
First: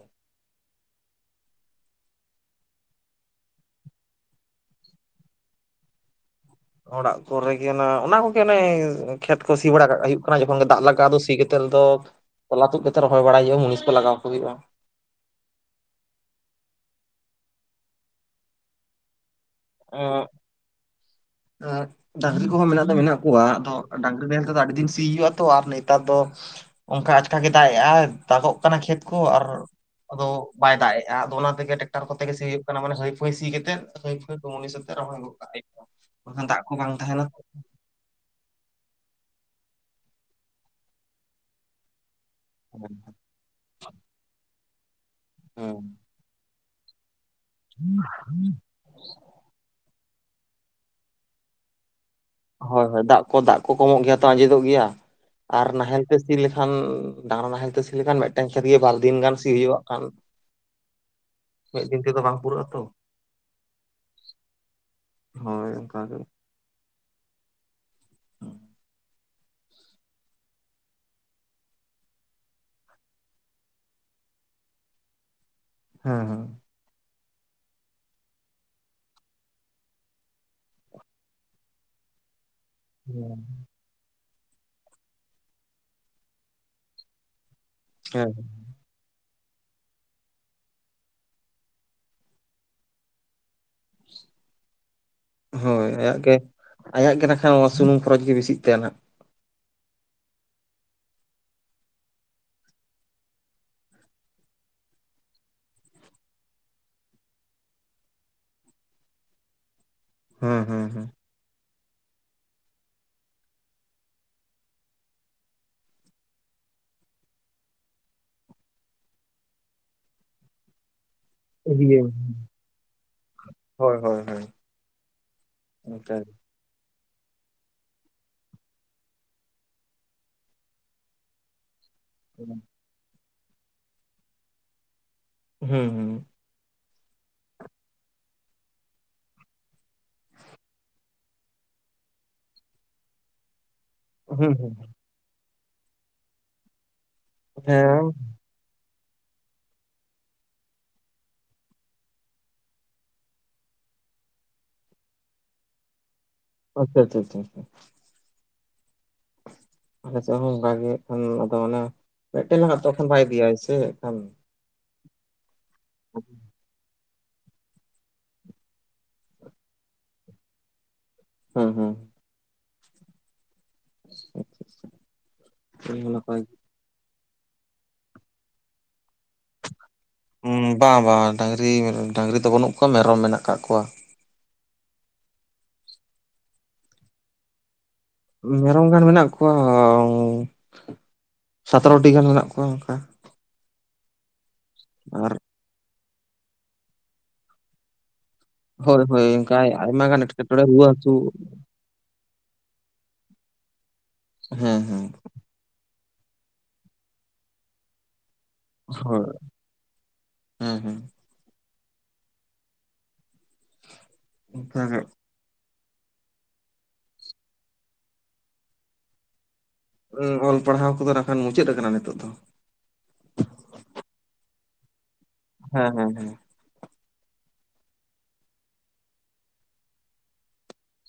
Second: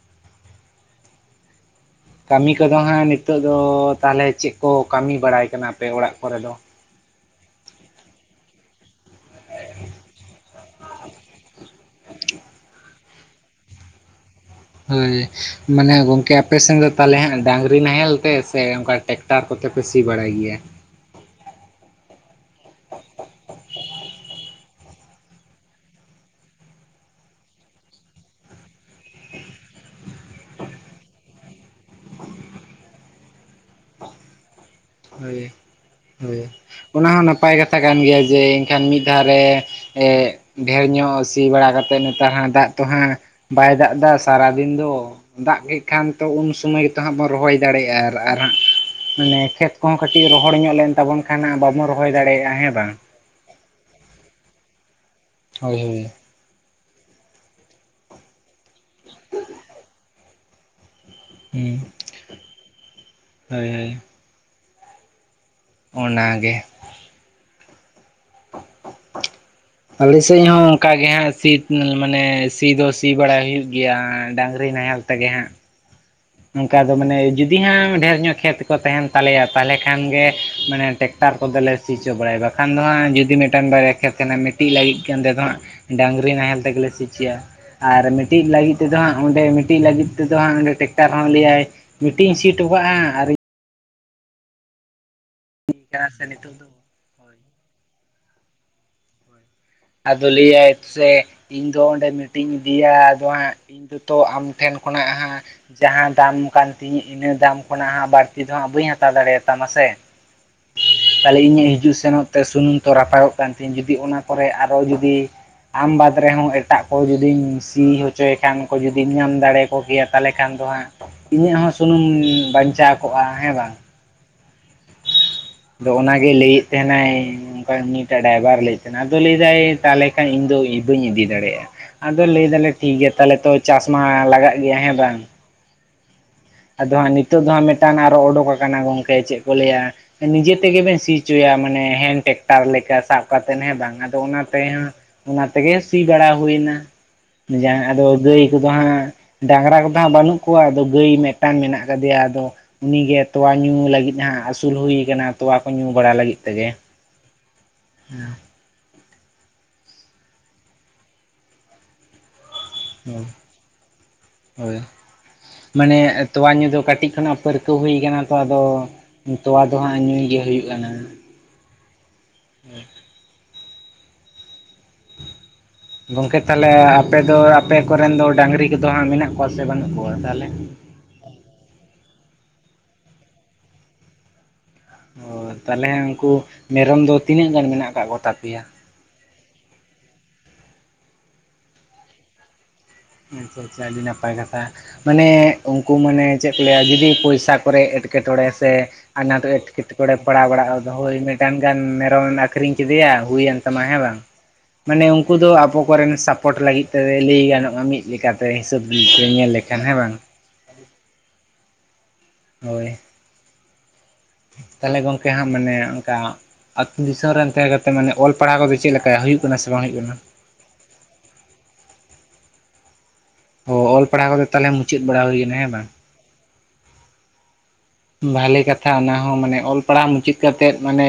ᱠᱟᱢᱤ ᱠᱚᱫᱚ ᱦᱟᱸᱜ ᱱᱤᱛᱚᱜ ᱫᱚ, ᱛᱟᱦᱚᱞᱮ ᱪᱮᱫ ᱠᱚ ᱠᱟᱢᱤ ᱵᱟᱲᱟᱭ ᱠᱟᱱᱟ ᱯᱮ, ᱚᱲᱟᱜ ᱠᱚᱨᱮ ᱫᱚ? ᱚᱲᱟᱜ ᱠᱚᱨᱮᱜᱮ ᱱᱟ ᱚᱱᱟ ᱠᱚᱜᱮ ᱚᱱᱮ, ᱠᱷᱮᱛ ᱠᱚ ᱥᱤ ᱵᱟᱲᱟ ᱠᱟᱜ ᱦᱩᱭᱩᱜ ᱠᱟᱱᱟ᱾ ᱫᱟᱜ ᱞᱟᱜᱼᱟ ᱫᱚ ᱥᱤ ᱠᱟᱛᱮᱫ ᱫᱚ, ᱛᱚᱞᱟ ᱛᱩᱫ ᱠᱟᱛᱮᱫ ᱨᱚᱦᱚᱭ ᱵᱟᱲᱟᱭ ᱦᱩᱭᱩᱜᱼᱟ, ᱢᱩᱱᱤᱥ ᱠᱚ ᱞᱟᱜᱟᱣ ᱠᱚ ᱦᱩᱭᱩᱜᱼᱟ᱾ ᱦᱳᱭ ᱢᱟᱱᱮ ᱜᱚᱝᱠᱮ ᱟᱯᱮ ᱥᱮᱱ ᱫᱚ, ᱛᱟᱦᱚᱞᱮ ᱦᱟᱜ ᱰᱟᱝᱨᱤ ᱱᱟᱦᱮᱞ ᱛᱮ ᱥᱮ ᱚᱱᱠᱟ ᱴᱮᱠ ᱴᱟᱨ ᱠᱚᱛᱮ ᱯᱮ ᱥᱤ ᱵᱟᱲᱟᱭ ᱜᱮᱭᱟ? ᱟᱨ ᱰᱟᱝᱨᱤ ᱠᱚᱦᱚᱸ ᱢᱮᱱᱟᱜ ᱫᱚ ᱢᱮᱱᱟᱜ ᱠᱚᱣᱟ, ᱟᱫᱚ ᱰᱟᱝᱨᱤ ᱱᱟᱦᱮᱞ ᱛᱮᱫᱚ ᱟᱹᱰᱤ ᱫᱤᱱ ᱥᱤᱳ ᱦᱚᱣᱚ ᱛᱚ᱾ ᱟᱨ ᱱᱮᱛᱟᱨ ᱫᱚ ᱚᱝᱠᱟ ᱟᱪᱠᱟᱜ ᱜᱮ ᱫᱟᱜ ᱮᱟᱭ, ᱫᱟᱜᱚᱜ ᱠᱟᱱᱟ ᱠᱷᱮᱛ ᱠᱚ ᱟᱨ, ᱟᱫᱚ ᱵᱟᱭ ᱫᱟᱜ ᱮᱜᱼᱟ ᱟᱫᱚ, ᱚᱱᱟ ᱛᱮᱜᱮ ᱴᱨᱟᱠᱴᱟᱨ ᱠᱚᱛᱮ ᱜᱮ ᱥᱤ ᱦᱳᱭᱩᱜ ᱠᱟᱱᱟ, ᱢᱟᱱᱮ ᱦᱟᱹᱭ ᱯᱷᱟᱹᱭ ᱥᱤᱠᱟᱛᱮᱜ ᱦᱟᱹᱭ ᱯᱷᱟᱹᱭ ᱢᱩᱱᱤᱥ, ᱨᱦᱚᱭ ᱜᱚ ᱠᱟᱜ ᱦᱩᱣᱩᱜᱼᱟ, ᱦᱳᱭ [unintelligible] ᱦᱳᱭ ᱚᱱᱟ ᱦᱚᱸ ᱱᱟᱯᱟᱭ ᱠᱟ ᱠᱟᱛᱷᱟ ᱠᱟᱱ ᱜᱮᱭᱟ ᱡᱮ, ᱮᱱᱠᱷᱟᱱ ᱢᱤᱫ ᱫᱷᱟᱣ ᱨᱮ ᱰᱷᱮᱨ ᱧᱚᱜ ᱥᱤ ᱵᱟᱲᱟ ᱠᱟᱛᱮᱫ ᱱᱮᱛᱟᱨ ᱦᱟᱸᱜ ᱫᱟᱜ ᱛᱚ ᱦᱟᱸᱜ ᱵᱟᱭ ᱫᱟᱜ ᱫᱟ, ᱥᱟᱨᱟ ᱫᱤᱱ ᱫᱚ, ᱫᱟᱜ ᱠᱮᱫ ᱠᱷᱟᱱ ᱛᱚ ᱩᱱ ᱥᱩᱢᱚᱭ, ᱛᱟᱦᱟ ᱵᱚᱱ ᱨᱚᱦᱚᱭ ᱫᱟᱲᱮᱭᱟᱜᱼᱟ, ᱟᱨ ᱟᱨ ᱦᱟᱸᱜ ᱢᱟᱱᱮ ᱠᱷᱮᱛ, ᱦᱚᱸ ᱠᱟᱹᱴᱤᱡ ᱨᱚᱦᱚᱲ ᱧᱚᱜ ᱞᱮᱱ ᱛᱟᱵᱚᱱ ᱠᱷᱟᱱ ᱦᱟᱸᱜ ᱵᱟᱵᱚᱱ ᱨᱚ ᱦᱚᱭ ᱫᱟᱲᱮᱭᱟᱜᱼᱟ᱾ ᱦᱮᱸ ᱦᱳᱭ, ᱵᱟᱝ? ᱦᱳᱭ ᱫᱟᱜ ᱠᱚ ᱫᱟᱜ ᱠᱚ ᱠᱚᱢᱚᱜ ᱜᱮᱭᱟ ᱛᱚ, ᱟᱸᱡᱮᱫᱚᱜ ᱜᱮᱭᱟ ᱟᱨ ᱦᱳᱭ ᱦᱳᱭ ᱱᱟᱦᱮᱞ ᱛᱮ ᱥᱤ, ᱥᱤ ᱞᱮᱠᱷᱟᱱ ᱰᱟᱝᱨᱟ ᱱᱟᱦᱮᱞ ᱛᱮ ᱥᱤ ᱞᱮᱠᱷᱟᱱ, ᱢᱤᱫᱴᱮᱱ ᱠᱷᱮᱛ ᱜᱮ ᱵᱟᱨᱫᱤᱱ ᱜᱟᱱ ᱥᱤ ᱦᱩᱭᱩᱜ ᱠᱷᱟᱱ᱾ ᱦᱩᱸ ᱢᱤᱫ ᱫᱤᱱ ᱛᱮᱫᱚ ᱵᱟᱝ ᱯᱩᱨᱟᱹᱜ ᱟᱛᱚ᱾ ᱦᱳᱭ ᱦᱳᱭ ᱦᱳᱭ, ᱚᱱᱟᱜᱮ, ᱦᱩ, [inaudible] ᱟᱞᱮ ᱥᱮᱫ ᱦᱚᱸ ᱚᱱᱠᱟᱟᱜ ᱜᱮ ᱦᱟᱸᱜ ᱥᱤ ᱢᱟᱱᱮ ᱥᱤ ᱫᱚ ᱥᱤ ᱵᱟᱲᱟᱭ ᱦᱳᱭᱩᱜ ᱜᱮᱭᱟ, ᱰᱟᱝᱨᱤ ᱱᱟᱦᱮᱞ, ᱛᱮᱜᱮ ᱦᱟᱸᱜ, ᱦᱮᱸ ᱦᱮᱸ᱾ ᱚᱱᱠᱟ ᱫᱚ ᱢᱟᱱᱮ ᱡᱩᱫᱤ ᱦᱟᱸᱜ ᱰᱷᱮᱨ ᱧᱚᱜ ᱠᱷᱮᱛ ᱠᱚ ᱛᱟᱦᱮᱱ ᱛᱟᱞᱮᱭᱟ, ᱛᱟᱦᱚᱞᱮ ᱠᱷᱟᱱ ᱜᱮ ᱢᱟᱱᱮ ᱴᱮᱠ, ᱛᱟᱨ ᱠᱚᱫᱮᱞᱮ ᱥᱤ ᱪᱚ ᱵᱟᱲᱟᱭᱟ ᱵᱟᱠᱷᱟᱱ ᱫᱚ ᱦᱟᱸᱜ ᱡᱩᱫᱤ ᱦᱮᱸ ᱢᱤᱫᱴᱟᱝ ᱵᱟᱨᱭᱟ ᱠᱷᱮᱛ ᱛᱟᱦᱮᱸᱱᱟ, ᱢᱤᱫᱴᱤᱡ ᱞᱟᱹᱜᱤᱫ ᱠᱟᱱᱛᱮ ᱫᱚ ᱦᱟᱸᱜ ᱰᱟᱹᱟᱝᱨᱤ ᱱᱟᱦᱮᱞ ᱛᱮᱜᱮ ᱞᱮ ᱥᱤᱪᱚᱭᱟ ᱟᱨ ᱦᱮᱸ ᱢᱤᱫᱴᱤᱡ ᱞᱟᱹᱜᱤᱫ ᱛᱮᱫᱚ ᱦᱟᱸᱜ ᱚᱸᱰᱮ ᱢᱤᱫᱴᱤᱡ ᱞᱟᱹᱜᱤᱫ ᱛᱮᱫᱚ ᱦᱟᱸᱜ ᱚᱸᱰᱮ ᱴᱮᱠᱴᱟᱨ ᱦᱚᱸ ᱞᱟᱹᱭᱟᱭ ᱢᱤᱫᱴᱤᱧ ᱥᱤᱴᱚ ᱠᱟᱜᱼᱟ! ᱟᱨ ᱤᱫᱤ ᱦᱳᱭ ᱠᱟᱱᱟ ᱟᱭᱟᱜ ᱥᱮ ᱜᱮ ᱱᱤᱛᱚᱜ ᱫᱚ ᱟᱭᱟᱜ ᱜᱮ ᱦᱳᱭ ᱱᱟᱠᱷᱟᱡ ᱥᱩᱱᱩᱢ ᱠᱷᱚᱨᱚᱪ ᱜᱮ ᱵᱮᱥᱤᱜ ᱛᱟᱭᱟ ᱱᱟᱦᱟᱸᱜ᱾ ᱟᱫᱚ ᱞᱟᱹᱭᱟᱭ ᱥᱮ ᱤᱧ ᱫᱚ ᱚᱸᱰᱮ ᱢᱤᱴᱤᱝ ᱤᱧ ᱤᱫᱤᱭᱟ ᱟᱫᱚ ᱦᱟᱸᱜ ᱡᱚᱛᱚ ᱟᱢ ᱴᱷᱮᱱ ᱠᱷᱚᱱᱟᱜ ᱦᱟᱸ ᱡᱟᱦᱟᱸ ᱫᱟᱢ ᱠᱟᱱ ᱛᱤᱧᱟᱹ ᱤᱱᱟᱹ ᱫᱟᱢ ᱠᱷᱚᱱᱟᱜᱜ ᱵᱟᱹᱲᱛᱤ ᱫᱚᱟᱸᱜ ᱵᱟᱹᱧ ᱦᱟᱛᱟᱣ ᱫᱟᱲᱮᱭᱟᱛᱟᱢᱟ ᱥᱮ, ᱦᱮᱸ ᱦᱩᱸ ᱦᱩᱸ᱾ ᱛᱟᱦᱚᱞᱮ ᱤᱧᱟᱹᱜ ᱦᱤᱡᱩᱜ ᱥᱮᱱᱚᱜ ᱛᱮ ᱥᱩᱱᱩᱢ ᱛᱚ ᱨᱟᱯᱟᱜᱚᱜ ᱠᱟᱱ ᱛᱤᱧᱟᱹ ᱡᱩᱫᱤ ᱚᱱᱟ ᱠᱚᱨᱮ ᱟᱨᱚ ᱡᱩᱫᱤ ᱟᱢ ᱵᱟᱫᱽ ᱨᱮᱦᱚᱸ ᱮᱴᱟᱜ ᱠᱚ ᱡᱩᱫᱤᱢ ᱥᱤ ᱦᱚᱪᱚᱭᱮ ᱠᱷᱟᱱ ᱠᱚ ᱡᱩᱫᱤᱢ ᱧᱟᱢ ᱫᱟᱲᱮᱭᱟᱠᱚ ᱠᱮᱭᱟ ᱛᱟᱦᱚᱞᱮ ᱠᱷᱟᱱ ᱫᱚ ᱦᱟᱸᱜ, ᱤᱧᱟᱹᱜ ᱦᱚᱸ ᱤᱭᱟᱹ ᱥᱩᱱᱩᱢ ᱵᱟᱧᱪᱟᱣ ᱠᱚᱜᱼᱟ ᱦᱮᱸ ᱵᱟᱝ? ᱦᱳᱭ ᱦᱳᱭ ᱦᱳᱭ ᱟᱫᱚ ᱚᱱᱠᱟ ᱜᱮ ᱚᱱᱟᱜᱮᱭ ᱞᱟᱹᱭᱮᱫ ᱛᱟᱦᱮᱸ ᱱᱟᱭ᱾ ᱚᱝᱠᱟ ᱩᱱᱤᱴᱟᱜ ᱰᱟᱭᱵᱷᱟ ᱨᱮ ᱞᱟᱹᱭᱮᱫ ᱛᱟᱦᱮᱸᱱᱟ ᱟᱫᱚ ᱞᱟᱹᱭᱫᱟᱭ ᱛᱟᱦᱚᱞᱮ ᱠᱷᱟᱱ ᱤᱧᱫᱚ ᱵᱟᱹᱧ ᱤᱫᱤ ᱫᱟᱲᱮᱟᱜᱼᱟ᱾ ᱟᱫᱚ ᱞᱟᱹᱭ ᱫᱟᱞᱮ ᱴᱷᱤᱠ ᱜᱮᱭᱟ ᱛᱟᱦᱚᱞᱮ ᱛᱚ ᱪᱟᱥ ᱢᱟ ᱞᱟᱜᱟᱜ ᱜᱮᱭᱟ ᱦᱮᱸ ᱵᱟᱝ? ᱦᱩᱸ ᱦᱩᱸ᱾ ᱟᱫᱚ ᱦᱟᱸᱜ ᱱᱤᱛᱚᱜ ᱫᱚ ᱦᱟᱸᱜ ᱢᱤᱫᱴᱟᱝ ᱟᱨᱚ ᱩᱰᱩᱠ ᱠᱟᱱᱟ ᱜᱚᱝᱠᱮ ᱪᱮᱫ ᱠᱚ ᱞᱟᱹᱭᱟ, ᱱᱤᱡᱮ ᱛᱮᱜᱮᱵᱮᱱ ᱥᱤᱪᱚᱭᱟ ᱢᱟᱱᱮ ᱦᱮᱸᱱ ᱴᱮᱠᱴᱟᱨ ᱞᱮᱠᱟ ᱥᱟᱵ ᱠᱟᱛᱮᱫ ᱦᱮᱸ ᱵᱟᱝᱟ ᱟᱫᱚ ᱟᱫᱚ ᱚᱱᱟ ᱦᱩᱸ ᱦᱩᱸ ᱛᱮᱦᱚᱸ ᱚᱱᱟ ᱛᱮᱜᱮ ᱥᱤ ᱵᱟᱲᱟ ᱦᱩᱭᱱᱟ᱾ ᱡᱟᱸᱦᱟᱸ ᱦᱮᱸ ᱟᱫᱚ ᱜᱟᱹᱭ ᱠᱚᱫᱚ ᱦᱟᱸᱜ ᱰᱟᱝᱨᱟ ᱠᱚᱫᱚ ᱦᱟᱸᱜ ᱵᱟᱹᱱᱩᱜ ᱠᱚᱣᱟ ᱟᱫᱚ ᱜᱟᱹᱭ ᱢᱮᱫ ᱴᱟᱝ ᱢᱮᱱᱟᱜ ᱠᱟᱫᱮᱭᱟ ᱟᱫᱚ ᱩᱱᱤᱜᱮ ᱛᱚᱣᱟ ᱧᱩ ᱞᱟᱹᱜᱤᱫ ᱦᱟᱸᱟᱜ ᱟᱹᱥᱩᱞ ᱦᱩᱭ ᱠᱟᱱᱟ ᱛᱚᱣᱟ ᱠᱚ ᱧᱩ ᱵᱟᱲᱟ ᱞᱟᱹᱜᱤᱫ ᱛᱮᱜᱮ᱾ ᱟᱪᱷᱟ ᱪᱷᱟ ᱪᱷᱟ᱾ ᱦᱮᱸ᱾ ᱟᱹᱞᱮᱥᱮᱫ ᱦᱚᱸ ᱚᱝᱠᱟᱜᱮ ᱟᱫᱚ ᱚᱱᱮ ᱢᱤᱫᱴᱮᱱ ᱞᱟᱜᱟᱜ ᱛᱚᱠᱷᱚᱱ ᱵᱟᱭ ᱤᱫᱤᱭᱟ ᱥᱮ ᱠᱷᱟᱱ ᱦᱳᱭ ᱢᱟᱱᱮ ᱛᱚᱣᱟ ᱧᱩ ᱫᱚ ᱠᱟᱹᱴᱤᱡ ᱠᱷᱚᱱᱟᱜ ᱯᱟᱹᱨᱠᱟᱹᱣ ᱦᱩᱭ ᱠᱟᱱᱟ ᱛᱚ ᱟᱫᱚ ᱛᱚᱣᱟ ᱫᱚ ᱦᱟᱸᱜ ᱧᱩᱭ ᱜᱮ ᱦᱩᱭᱩᱜ ᱟᱱᱟ᱾ ᱦᱩᱸ ᱦᱩᱸ᱾ ᱦᱮᱸ᱾ ᱜᱚᱝᱠᱮ ᱱᱟᱯᱟᱭ ᱜᱮ᱾ ᱛᱟᱦᱚᱞᱮ ᱟᱯᱮ ᱫᱚ ᱟᱯᱮ ᱠᱚᱨᱮᱱ ᱫᱚ ᱰᱟᱹᱟᱝᱨᱤ ᱠᱚᱫᱚ ᱦᱟᱸᱜ ᱢᱮᱱᱟᱜ ᱠᱚᱣᱟ ᱥᱮ ᱵᱟᱹᱱᱩᱜ ᱠᱚᱣᱟ ᱛᱟᱦᱚᱞᱮ ᱦᱩᱸ ᱵᱟ ᱵᱟ ᱰᱟᱝᱨᱤ ᱰᱟᱹᱟᱝᱨᱤ ᱫᱚ ᱵᱟᱹᱱᱩᱜ ᱠᱚᱣᱟ ᱢᱮᱨᱚᱢ ᱢᱮᱱᱟᱜ ᱠᱟᱜ ᱠᱚᱣᱟ᱾ ᱚ ᱛᱟᱦᱚᱞᱮ ᱩᱝᱠᱩ ᱢᱮᱨᱚᱢ ᱫᱚ ᱛᱤᱱᱟᱹᱜ ᱜᱟᱱ ᱢᱮᱱᱟᱜ ᱠᱟᱜ ᱠᱚᱣᱟ? ᱢᱮᱨᱚᱢ ᱜᱟᱱ ᱢᱮᱱᱟᱜ ᱠᱚᱣᱟ ᱥᱟᱛᱮᱨᱚᱴᱤ ᱜᱟᱱ ᱢᱮᱱᱟᱜ ᱠᱚᱣᱟ ᱚᱝᱠᱟ᱾ ᱟᱪᱪᱷᱟ ᱟᱪᱪᱷᱟ ᱟᱹᱰᱤ ᱱᱟᱯᱟᱭ ᱠᱟᱛᱷᱟ, ᱢᱟᱱᱮ ᱟᱨ ᱩᱝᱠᱩ ᱢᱟᱱᱮ ᱪᱮᱫ ᱞᱮᱭᱟᱜ ᱡᱩᱫᱤ ᱯᱚᱭᱥᱟ ᱠᱚᱨᱮ ᱮᱸᱴᱠᱮᱴᱚᱬᱮ ᱥᱮ ᱦᱳᱭ ᱦᱳᱭ ᱟᱱᱟᱴ ᱚᱱᱠᱟ ᱮᱴᱠᱮ ᱟᱭᱢᱟ ᱴᱚᱬᱮ ᱜᱟᱱ ᱯᱟᱲᱟᱣ ᱮᱴᱠᱮᱴᱚᱬᱮ ᱵᱟᱲᱟᱜ ᱨᱩᱣᱟᱹ ᱟᱫᱚ ᱦᱟᱹᱥᱩ ᱦᱳᱭ ᱢᱤᱫᱴᱟᱝ ᱜᱟᱱ ᱢᱮᱨᱚᱢᱮᱢ ᱟᱹᱷᱨᱤᱧ ᱠᱤᱫᱮᱭᱟ ᱦᱩᱭᱮᱱ ᱛᱟᱢᱟ ᱦᱮᱸ ᱵᱟᱝ? ᱦᱮᱸ ᱦᱮᱸ᱾ ᱠᱩ ᱫᱚ ᱟᱵᱚ ᱠᱚᱨᱮᱱ ᱥᱟᱯᱚᱴ ᱞᱟᱹᱜᱤᱫ ᱛᱮ ᱞᱟᱹᱭ ᱜᱟᱱᱚᱜᱼᱟ ᱢᱤᱫ ᱞᱮᱠᱟᱛᱮ ᱦᱤᱥᱟᱹᱵᱽ ᱧᱮᱞ ᱞᱮᱠᱷᱟᱱ ᱦᱮᱸ ᱵᱟᱝ? ᱦᱩᱸ ᱦᱩᱸ᱾ ᱦᱳᱭ᱾ ᱛᱟᱦᱚᱞᱮ ᱚᱱᱠᱟᱜᱮ ᱜᱚᱝᱠᱮ ᱦᱟᱸᱜ ᱢᱟᱱᱮ ᱚᱝᱠᱟ ᱟᱹᱛᱩ ᱫᱤᱥᱚᱢ ᱨᱮᱱ ᱛᱟᱦᱮᱸ ᱠᱟᱛᱮ ᱢᱟᱱᱮ ᱚᱞ ᱯᱟᱲᱦᱟᱣ ᱠᱚᱫᱚ ᱪᱮᱫ ᱞᱮᱠᱟ ᱦᱩᱭᱩᱜ ᱠᱟᱱᱟ ᱥᱮ ᱵᱟᱝ ᱦᱩᱭᱩᱜ ᱠᱟᱱᱟ? ᱦᱩᱸ ᱚᱞ ᱯᱟᱲᱦᱟᱣ ᱠᱚᱫᱚ ᱱᱟᱠᱷᱟᱱ ᱢᱩᱪᱟᱹᱫ ᱠᱟᱱᱟ ᱱᱤᱛᱳᱜ ᱫᱚ᱾ ᱚ ᱚᱞ ᱯᱟᱲᱦᱟᱣ ᱠᱚᱫᱟ ᱛᱟᱦᱚᱞᱮ ᱢᱩᱪᱟᱫ ᱵᱟᱲᱟ ᱦᱩᱭ ᱠᱟᱱᱟ ᱵᱟᱝ ᱦᱮᱸ ᱦᱮᱸ ᱦᱮᱸ᱾ ᱵᱷᱟᱞᱮ ᱠᱟᱛᱷᱟ ᱚᱱᱟ ᱦᱚᱸ ᱢᱟᱱᱮ ᱚᱞ ᱯᱟᱲᱦᱟᱣ ᱢᱩᱪᱟᱹᱫ ᱠᱟᱛᱮᱫ ᱢᱟᱱᱮ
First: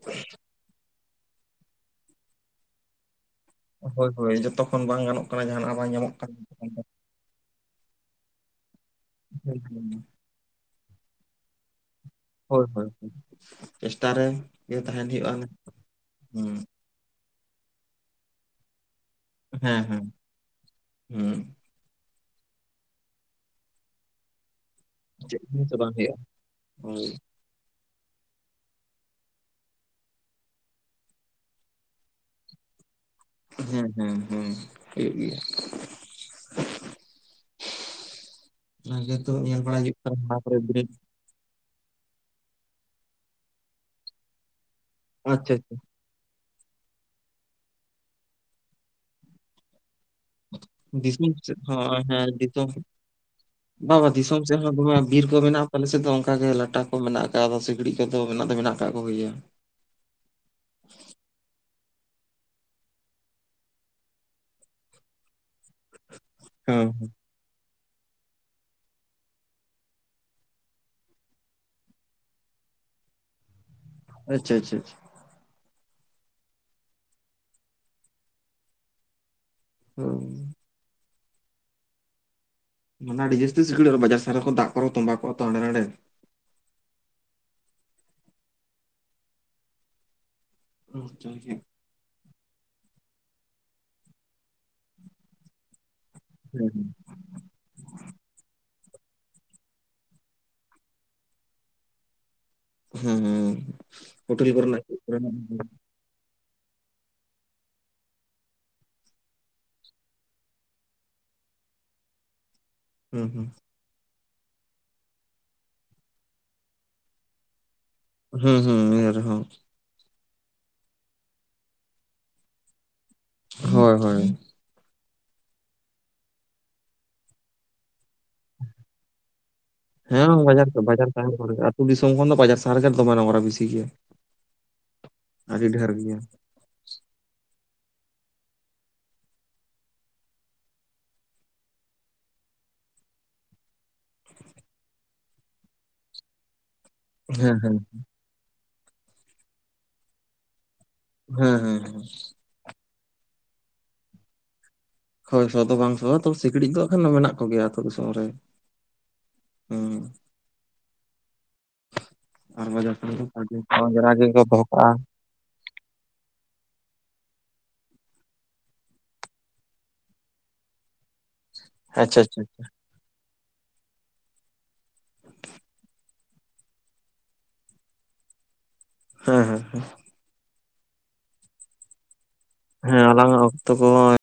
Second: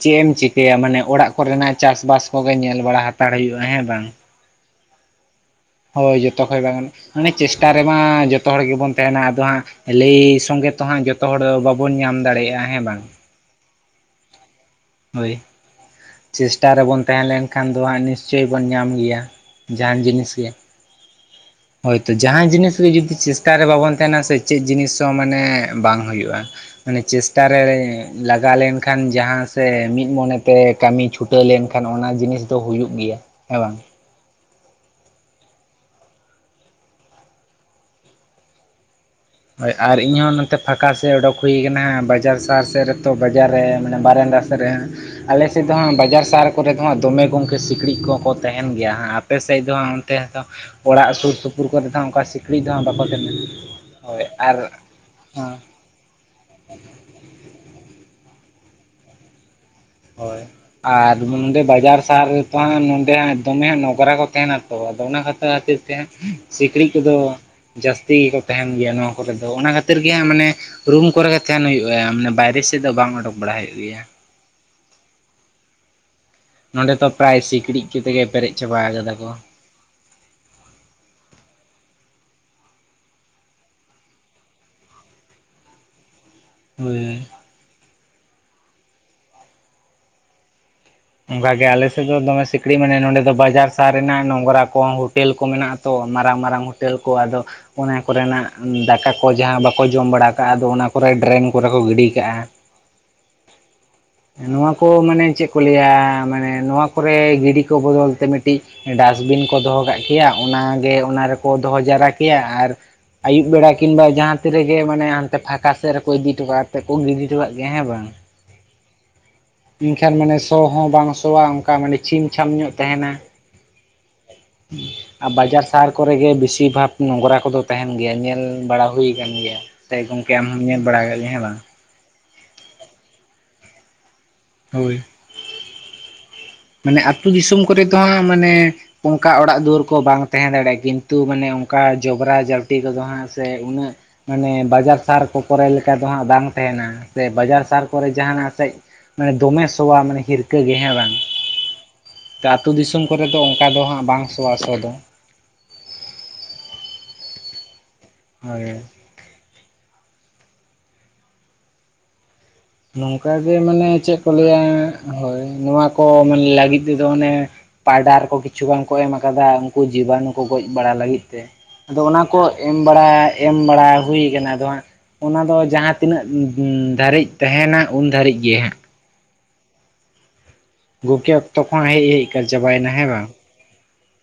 ᱪᱮᱫ ᱮᱢ ᱪᱤᱠᱟᱹᱭᱟ ᱢᱟᱱᱮ ᱚᱲᱟᱜ ᱠᱚᱨᱮᱱᱟᱜ ᱪᱟᱥ ᱵᱟᱥ ᱠᱚᱜᱮ ᱧᱮᱞ ᱵᱟᱲᱟ ᱦᱟᱛᱟᱲ ᱦᱩᱭᱩᱜᱼᱟ᱾ ᱦᱮᱸ ᱵᱟᱝ ᱦᱳᱭ ᱦᱳᱭ ᱡᱚᱛᱚᱠᱷᱚᱱ ᱵᱟᱝ ᱜᱟᱱᱚᱜ ᱠᱟᱱᱟ ᱡᱟᱦᱟᱱᱟᱜ ᱵᱟᱝ ᱧᱟᱢᱚᱜ ᱦᱳᱭ ᱡᱚᱛᱚ ᱠᱷᱚᱡ ᱵᱟᱝ ᱠᱟᱱᱟ ᱜᱟᱱᱚ, ᱢᱟᱱᱮ ᱪᱮᱥᱴᱟ ᱨᱮᱢᱟ ᱡᱚᱛᱚ ᱦᱚᱲ ᱜᱮᱵᱚᱱ ᱛᱟᱦᱮᱱᱟ ᱟᱫᱚ ᱦᱟᱸᱜ ᱞᱟᱹᱭ ᱥᱚᱸᱜᱮ ᱛᱚ ᱦᱟᱸᱜ ᱡᱚᱛᱚ ᱦᱚᱲ ᱫᱚ ᱵᱟᱵᱚᱱ ᱧᱟᱢ ᱫᱟᱲᱮᱭᱟᱜᱼᱟ ᱦᱳᱭ ᱦᱮᱸ ᱦᱳᱭ ᱵᱟᱝ ᱦᱳᱭ ᱪᱮᱥᱴᱟ ᱨᱮ ᱜᱮ ᱛᱟᱦᱮᱱ ᱦᱩᱭᱩᱜᱼᱟ ᱦᱳᱭ᱾ ᱦᱮᱸ ᱪᱮᱥᱴᱟ ᱨᱮᱵᱚᱱ ᱛᱟᱦᱮᱸ ᱞᱮᱱ ᱠᱷᱟᱱ ᱫᱚ ᱦᱟᱸᱜ ᱱᱤᱥᱪᱳᱚᱭ ᱵᱚᱱ ᱧᱟᱢ ᱜᱮᱭᱟ᱾ ᱦᱮᱸ ᱦᱮᱸ᱾ ᱦᱩᱸ᱾ ᱦᱳᱭᱛᱚ ᱡᱟᱦᱟᱸ ᱡᱤᱱᱤᱥ ᱜᱮ ᱡᱩᱫᱤ ᱪᱮᱥᱴᱟ ᱨᱮ ᱵᱟᱵᱚᱱ ᱛᱟᱦᱮᱱᱟ ᱥᱮ, ᱪᱮᱫ ᱡᱤᱱᱤᱥ ᱛᱚ ᱪᱮᱫ ᱢᱟᱱᱮ ᱦᱚᱸ ᱥᱮ ᱵᱟᱝ ᱦᱩᱭᱩᱜᱼᱟ᱾ ᱢᱟᱱᱮ ᱦᱳᱭ ᱪᱮᱥ ᱴᱟᱨᱮᱲᱮᱸ ᱞᱟᱜᱟ ᱞᱮᱱᱠᱷᱟᱱ ᱡᱟᱦᱟᱸ ᱥᱮ ᱢᱤᱫ ᱢᱚᱱᱮᱛᱮ ᱠᱟᱹᱢᱤ ᱪᱷᱩᱴᱟᱹᱣ ᱞᱮᱱᱠᱷᱟᱱ ᱚᱱᱟ ᱡᱤᱱᱤᱥᱴᱟᱜ ᱛᱚ ᱦᱩᱭᱩᱜ ᱜᱮᱭᱟ᱾ ᱦᱮᱸ ᱦᱮᱸ ᱦᱮᱸ᱾ ᱦᱚᱭᱩᱜ ᱜᱮᱭᱟ᱾ ᱧᱮᱞ ᱦᱳᱭ ᱵᱟᱲᱟ ᱦᱩᱭᱩᱜ ᱟᱨ ᱠᱟᱱᱟ ᱤᱧᱦᱚᱸ ᱦᱟᱱᱟᱠᱚᱨᱮ ᱱᱚᱛᱮ ᱵᱤᱱᱤᱴ᱾ ᱯᱷᱟᱸᱠᱟ ᱥᱮᱫ ᱚᱰᱳᱠ ᱦᱩᱭ ᱠᱟᱱᱟ ᱦᱟᱸᱜ ᱵᱟᱡᱟᱨ ᱥᱟᱦᱟᱨ ᱥᱮᱫ ᱨᱮᱛᱚ ᱵᱟᱡᱟᱨ ᱨᱮ ᱢᱟᱱᱮ ᱵᱟᱨᱮᱱᱫᱟ ᱥᱮᱫ ᱨᱮ᱾ ᱟᱞᱮ ᱟᱪᱪᱷᱟ ᱟᱪᱪᱷᱟ ᱥᱮᱫ ᱫᱚ ᱦᱟᱸᱜ ᱵᱟᱡᱟᱨ ᱥᱟᱦᱟᱨ ᱠᱚᱨᱮ ᱫᱚ ᱦᱟᱸᱜ ᱫᱚᱢᱮ ᱜᱚᱝᱠᱮ ᱥᱤᱠᱲᱤᱡ ᱠᱚᱦᱚᱠᱚ ᱛᱟᱦᱮᱱ ᱜᱮᱭᱟ ᱦᱟᱸᱜ, ᱟᱯᱮ ᱥᱮᱫ ᱫᱚ ᱦᱟᱸᱜ ᱛᱮ ᱦᱚᱛᱚ ᱚᱲᱟᱜ ᱫᱤᱥᱚᱢ ᱥᱩᱨ ᱥᱮᱫ ᱥᱩᱯᱩᱨ ᱠᱚᱨᱮ ᱫᱚ ᱦᱟᱸ ᱚᱱᱠᱟ ᱥᱤᱠᱲᱤᱡ ᱫᱚ ᱦᱟᱸᱜ ᱵᱟᱠᱚ ᱛᱟᱦᱮᱱᱟ᱾ ᱵᱟ ᱵᱟ ᱦᱳᱭ ᱫᱤᱥᱚᱢ ᱟᱨ ᱥᱮᱫ ᱦᱚᱸ ᱫᱚᱢᱮ ᱵᱤᱨ ᱠᱚ ᱦᱮᱸ ᱢᱮᱱᱟᱜᱼᱟ, ᱟᱞᱮ ᱥᱮᱫ ᱫᱚ ᱚᱱᱠᱟᱟᱜ ᱜᱮ ᱞᱟᱴᱟ ᱠᱚ ᱢᱮᱱᱟᱜ ᱠᱟ ᱟᱫᱚ ᱥᱤᱠᱲᱤᱡ ᱠᱚᱫᱚ ᱢᱮᱱᱟᱜ ᱫᱚ ᱢᱮᱱᱟᱜ ᱟᱠᱟᱫ ᱠᱚᱜᱮ ᱜᱮᱭᱟ᱾ ᱦᱳᱭ᱾ ᱟᱨ ᱡᱮᱢᱚᱱ ᱱᱚᱸᱰᱮ ᱵᱟᱡᱟᱨ ᱥᱟᱦᱟᱨ ᱨᱮᱛᱚ ᱦᱟᱸᱜ ᱱᱚᱰᱮ ᱦᱟᱸᱜ ᱫᱚᱢᱮ ᱦᱟᱸᱜ ᱱᱚᱝᱜᱨᱟ ᱠᱚ ᱛᱟᱦᱮᱱᱟ ᱛᱚ, ᱟᱫᱚ ᱚᱱᱟ ᱠᱷᱟᱛᱟ ᱠᱷᱟᱹᱛᱤᱨ ᱛᱮᱦᱮᱸ᱾ ᱥᱤᱠᱲᱤᱡ ᱦᱚᱸ ᱠᱚᱫᱚ ᱡᱟᱹᱥᱛᱤ ᱜᱮᱠᱚ ᱛᱟᱦᱮᱱ ᱜᱮᱭᱟ ᱱᱚᱣᱟ ᱠᱚᱨᱮ ᱫᱚ᱾ ᱚᱱᱟ ᱠᱷᱟᱹᱛᱤᱨ ᱜᱮ ᱦᱟᱸᱜ ᱢᱟᱱᱮ ᱨᱩᱢ ᱠᱚᱨᱮᱜ ᱜᱮ ᱛᱟᱦᱮᱱ ᱦᱩᱭᱩᱜ ᱟᱭᱟ ᱢᱟᱱᱮ ᱵᱟᱭᱨᱮ ᱥᱮᱫ ᱫᱚ ᱵᱟᱝ ᱚᱰᱚᱠ ᱵᱟᱲᱟ ᱦᱩᱭᱩᱜ ᱜᱮᱭᱟ᱾ ᱟᱪᱪᱷᱟ ᱟᱪᱪᱷᱟ ᱟᱪᱪᱷᱟ᱾ ᱱᱚᱰᱮ ᱫᱚ ᱯᱨᱟᱭ ᱥᱤᱠᱲᱤᱡ ᱠᱤᱛᱮ ᱜᱮ ᱯᱮᱨᱮᱡ ᱪᱟᱵᱟᱣ ᱠᱟᱫᱟ ᱠᱚ᱾ ᱦᱩᱸ᱾ ᱚᱱᱟ ᱟᱹᱰᱤ ᱡᱟᱹᱥᱛᱤ ᱥᱤᱠᱲᱤᱡ ᱟᱨᱚ ᱵᱟᱡᱟᱨ ᱥᱟᱦᱟᱨ ᱨᱮᱠᱚ ᱫᱟᱜ ᱠᱚᱨᱮ ᱛᱚᱸᱵᱟ ᱠᱚᱜᱼᱟ ᱛᱚ ᱦᱟᱸᱰᱮ ᱱᱟᱰᱮ᱾ ᱦᱳᱭ᱾ ᱟᱪᱪᱷᱟ, ᱚᱱᱠᱟ ᱦᱮᱸ ᱜᱮ ᱟᱞᱮᱥᱮᱫ ᱫᱚ ᱫᱚᱢᱮ ᱥᱤᱠᱲᱤᱡ ᱢᱟᱱᱮ ᱱᱚᱸᱰᱮ ᱫᱚ ᱵᱟᱡᱟᱨ ᱥᱟᱦᱟᱨ ᱨᱮᱱᱟᱜ ᱱᱚᱝᱨᱟ ᱠᱚᱦᱚᱸ ᱴᱮᱞ ᱠᱚ ᱢᱮᱱᱟᱜ-ᱟ ᱛᱚ᱾ ᱢᱟᱨᱟᱝ ᱢᱟᱨᱟᱝ ᱦᱳᱴᱮᱞ ᱠᱚ, ᱟᱫᱚ ᱚᱱᱟ ᱠᱚᱨᱮᱱᱟᱜ ᱫᱟᱠᱟ ᱠᱚ ᱡᱟᱦᱟᱸ ᱵᱟᱠᱚ ᱡᱚᱢ ᱵᱟᱲᱟ ᱠᱟᱜᱼᱟ ᱟᱫᱚ ᱚᱱᱟ ᱠᱚᱨᱮ ᱰᱨᱮᱱ ᱠᱚᱨᱮ ᱠᱚ ᱜᱤᱰᱤ ᱠᱟᱜᱼᱟ᱾ ᱦᱩᱸ ᱦᱳᱴᱮᱞ ᱠᱚᱨᱮᱱᱟᱜ ᱪᱮᱫ ᱠᱚᱨᱮᱱᱟᱜ [inaudible] ᱠᱟ ᱢᱟᱱᱮ ᱱᱚᱣᱟ ᱠᱚᱨᱮ ᱜᱤᱰᱤ ᱠᱚ ᱵᱚᱫᱚᱞ ᱛᱮ ᱢᱤᱫᱴᱤᱡ ᱰᱟᱥᱴᱵᱤᱱ ᱠᱚ ᱫᱚᱦᱚ ᱠᱟᱜ ᱠᱮᱭᱟ, ᱚᱱᱟᱜᱮ ᱚᱱᱟ ᱨᱮᱠᱚ ᱫᱚᱦᱚ ᱡᱟᱣᱨᱟ ᱠᱮᱭᱟ ᱟᱨ ᱦᱩᱸ ᱟᱹᱭᱩᱵ ᱦᱩᱸ ᱵᱮᱲᱟ ᱠᱤᱱᱵᱟ ᱡᱟᱦᱟᱸ ᱛᱤᱨ ᱨᱮᱜᱮ ᱢᱟᱱᱮ ᱦᱟᱱᱛᱮ ᱯᱷᱟᱸᱠᱟ ᱥᱮᱫ ᱨᱮᱠᱚ ᱤᱫᱤᱴᱚ ᱠᱟᱜᱛᱮ ᱠᱚ ᱜᱤᱰᱤᱴᱷᱚ ᱠᱟᱜ ᱜᱮᱭᱟ ᱦᱮᱸ ᱵᱟᱝ᱾ ᱦᱩᱸ ᱦᱩᱸ ᱱᱤᱭᱟᱹ ᱨᱮᱦᱚᱸ ᱮᱱᱠᱷᱟᱱ ᱢᱟᱱᱮ ᱥᱚ ᱦᱚᱸ ᱵᱟᱝ ᱥᱚᱣᱟ ᱚᱱᱠᱟ ᱢᱟᱱᱮ ᱪᱷᱤᱢ ᱪᱷᱟᱢ ᱧᱚᱜ ᱛᱟᱦᱮᱱᱟ᱾ ᱦᱳᱭ ᱦᱳᱭ᱾ ᱟᱨ ᱵᱟᱡᱟᱨ ᱥᱟᱦᱟᱨ ᱠᱚᱨᱮ ᱜᱮ ᱵᱮᱥᱤᱨ ᱵᱷᱟᱜ ᱱᱚᱝᱜᱨᱟ ᱠᱚᱫᱚ ᱛᱟᱦᱮᱱ ᱜᱮᱭᱟ᱾ ᱧᱮᱞ [inaudible] ᱵᱟᱲᱟ ᱦᱩᱭ ᱟᱠᱟᱱ ᱜᱮᱭᱟ ᱥᱮ ᱜᱚᱢᱠᱮ ᱟᱢ ᱦᱚᱸᱢ ᱧᱮᱞ ᱵᱟᱲᱟ ᱟᱠᱟᱫ ᱜᱮᱭᱟ᱾ ᱦᱮᱸ ᱵᱟᱝ? ᱛᱩ ᱫᱤᱥᱚᱢ ᱠᱷᱚᱱ ᱫᱚ ᱵᱟᱡᱟᱨ ᱥᱟᱦᱟᱨ ᱨᱮᱜᱮ ᱫᱚᱢᱟᱮ ᱱᱚᱝᱜᱽᱨᱟ ᱵᱤᱥᱤ ᱜᱮᱭᱟ᱾ ᱦᱳᱭ᱾ ᱟᱹᱰᱤ ᱰᱷᱮᱨ ᱜᱮᱭᱟ᱾ ᱢᱟᱱᱮ ᱟᱹᱛᱩ ᱫᱤᱥᱚᱢ ᱠᱚᱨᱮ ᱫᱚ ᱦᱟᱸᱜ ᱢᱟᱱᱮ ᱚᱝᱠᱟ ᱚᱲᱟᱜ ᱫᱩᱣᱟᱹᱨ ᱠᱚ ᱵᱟᱝ ᱛᱮᱦᱮᱸ ᱫᱟᱲᱮᱜ-ᱟ ᱠᱤᱱᱛᱩ ᱢᱟᱱᱮ ᱚᱝᱠᱟ ᱡᱚᱵᱽᱨᱟ ᱡᱟᱹᱴᱤ ᱠᱚᱫᱚ ᱦᱟᱸᱜ ᱥᱮ ᱩᱱᱟᱹᱜ ᱢᱟᱱᱮ ᱵᱟᱡᱟᱨ ᱥᱟᱦᱟᱨ ᱠᱚ ᱠᱚᱨᱮ ᱞᱮᱠᱟ ᱫᱚ ᱦᱟᱸᱜ ᱵᱟᱝ ᱛᱮᱦᱮᱱᱟ᱾ ᱥᱮ ᱦᱮᱸ ᱵᱟᱡᱟᱨ ᱦᱮᱸ ᱥᱟᱦᱟᱨ ᱠᱚᱨᱮ ᱡᱟᱦᱟᱱᱟᱜ ᱥᱮᱡ ᱢᱟᱱᱮ ᱫᱚᱢᱮ ᱥᱚᱣᱟ ᱢᱟᱱᱮ ᱦᱤᱨᱠᱟᱹ ᱜᱮ ᱦᱮᱸ ᱵᱟᱝ, ᱦᱩᱸ ᱦᱩᱸ ᱦᱩᱸ ᱠᱟ ᱟᱹᱛᱩ ᱫᱤᱥᱚᱢ ᱠᱚᱨᱮ ᱫᱚ ᱚᱝᱠᱟ ᱫᱚ ᱦᱟᱸᱜ ᱵᱟᱝ ᱥᱚᱣᱟ ᱥᱚ ᱫᱚ, ᱦᱳᱭ ᱥᱚ ᱫᱚ ᱵᱟᱝ ᱥᱚᱣᱟ ᱛᱚᱵᱮ ᱥᱤᱠᱬᱤᱡ ᱫᱚ ᱟᱠᱷᱟᱱ ᱫᱚ ᱢᱮᱱᱟᱜ ᱠᱚᱜᱮᱭᱟ ᱟᱹᱛᱳ ᱫᱤᱥᱚᱢ ᱨᱮ᱾ ᱦᱳᱭ ᱦᱩᱸ ᱟᱨ ᱵᱟᱡᱟᱨ ᱥᱮᱱ ᱫᱚ ᱱᱚᱝᱠᱟ ᱜᱮ ᱢᱟᱱᱮ ᱪᱮᱜ ᱡᱟᱜᱮ ᱠᱚ ᱞᱟᱹᱭᱟ ᱫᱚᱦᱚ ᱠᱟᱜᱼᱟ ᱦᱳᱭ ᱱᱚᱣᱟ ᱠᱚ ᱢᱟᱱᱮ ᱞᱟᱹᱜᱤᱫ ᱛᱮᱫᱚ ᱚᱱᱮ ᱯᱟᱭᱰᱟᱨ ᱠᱚ ᱠᱤᱪᱷᱩ ᱵᱟᱝᱠᱚ ᱮᱢ ᱟᱠᱟᱫᱟ ᱩᱱᱠᱩ ᱡᱤᱵᱟᱱᱩ ᱠᱚ ᱜᱚᱡ ᱵᱟᱲᱟ ᱞᱟᱹᱜᱤᱫ ᱛᱮ, ᱟᱫᱚ ᱟᱪᱪᱷᱟ ᱚᱱᱟ ᱠᱚ ᱟᱪᱪᱷᱟ ᱮᱢ ᱵᱟᱲᱟ ᱮᱢ ᱵᱟᱲᱟ ᱦᱩᱭ ᱠᱟᱱᱟ ᱟᱫᱚ ᱦᱟᱸᱜ ᱚᱱᱟ ᱫᱚ ᱡᱟᱦᱟᱸ ᱛᱤᱱᱟᱹᱜ ᱫᱷᱟᱹᱨᱤᱡ ᱛᱮᱦᱮᱱᱟ ᱩᱱ ᱫᱷᱟᱹᱨᱤᱡ ᱜᱮ ᱦᱟᱸᱜ᱾ ᱦᱮᱸ ᱦᱮᱸ ᱦᱮᱸ ᱜᱳᱠᱮ ᱚᱠᱛᱚ ᱠᱚᱦᱚ ᱦᱮᱡ ᱦᱮᱡ ᱪᱟᱵᱟᱭᱮᱱᱟ ᱦᱮᱸ ᱵᱟᱝ? ᱟᱞᱟᱝᱟᱜ ᱚᱠᱛᱚ ᱠᱚ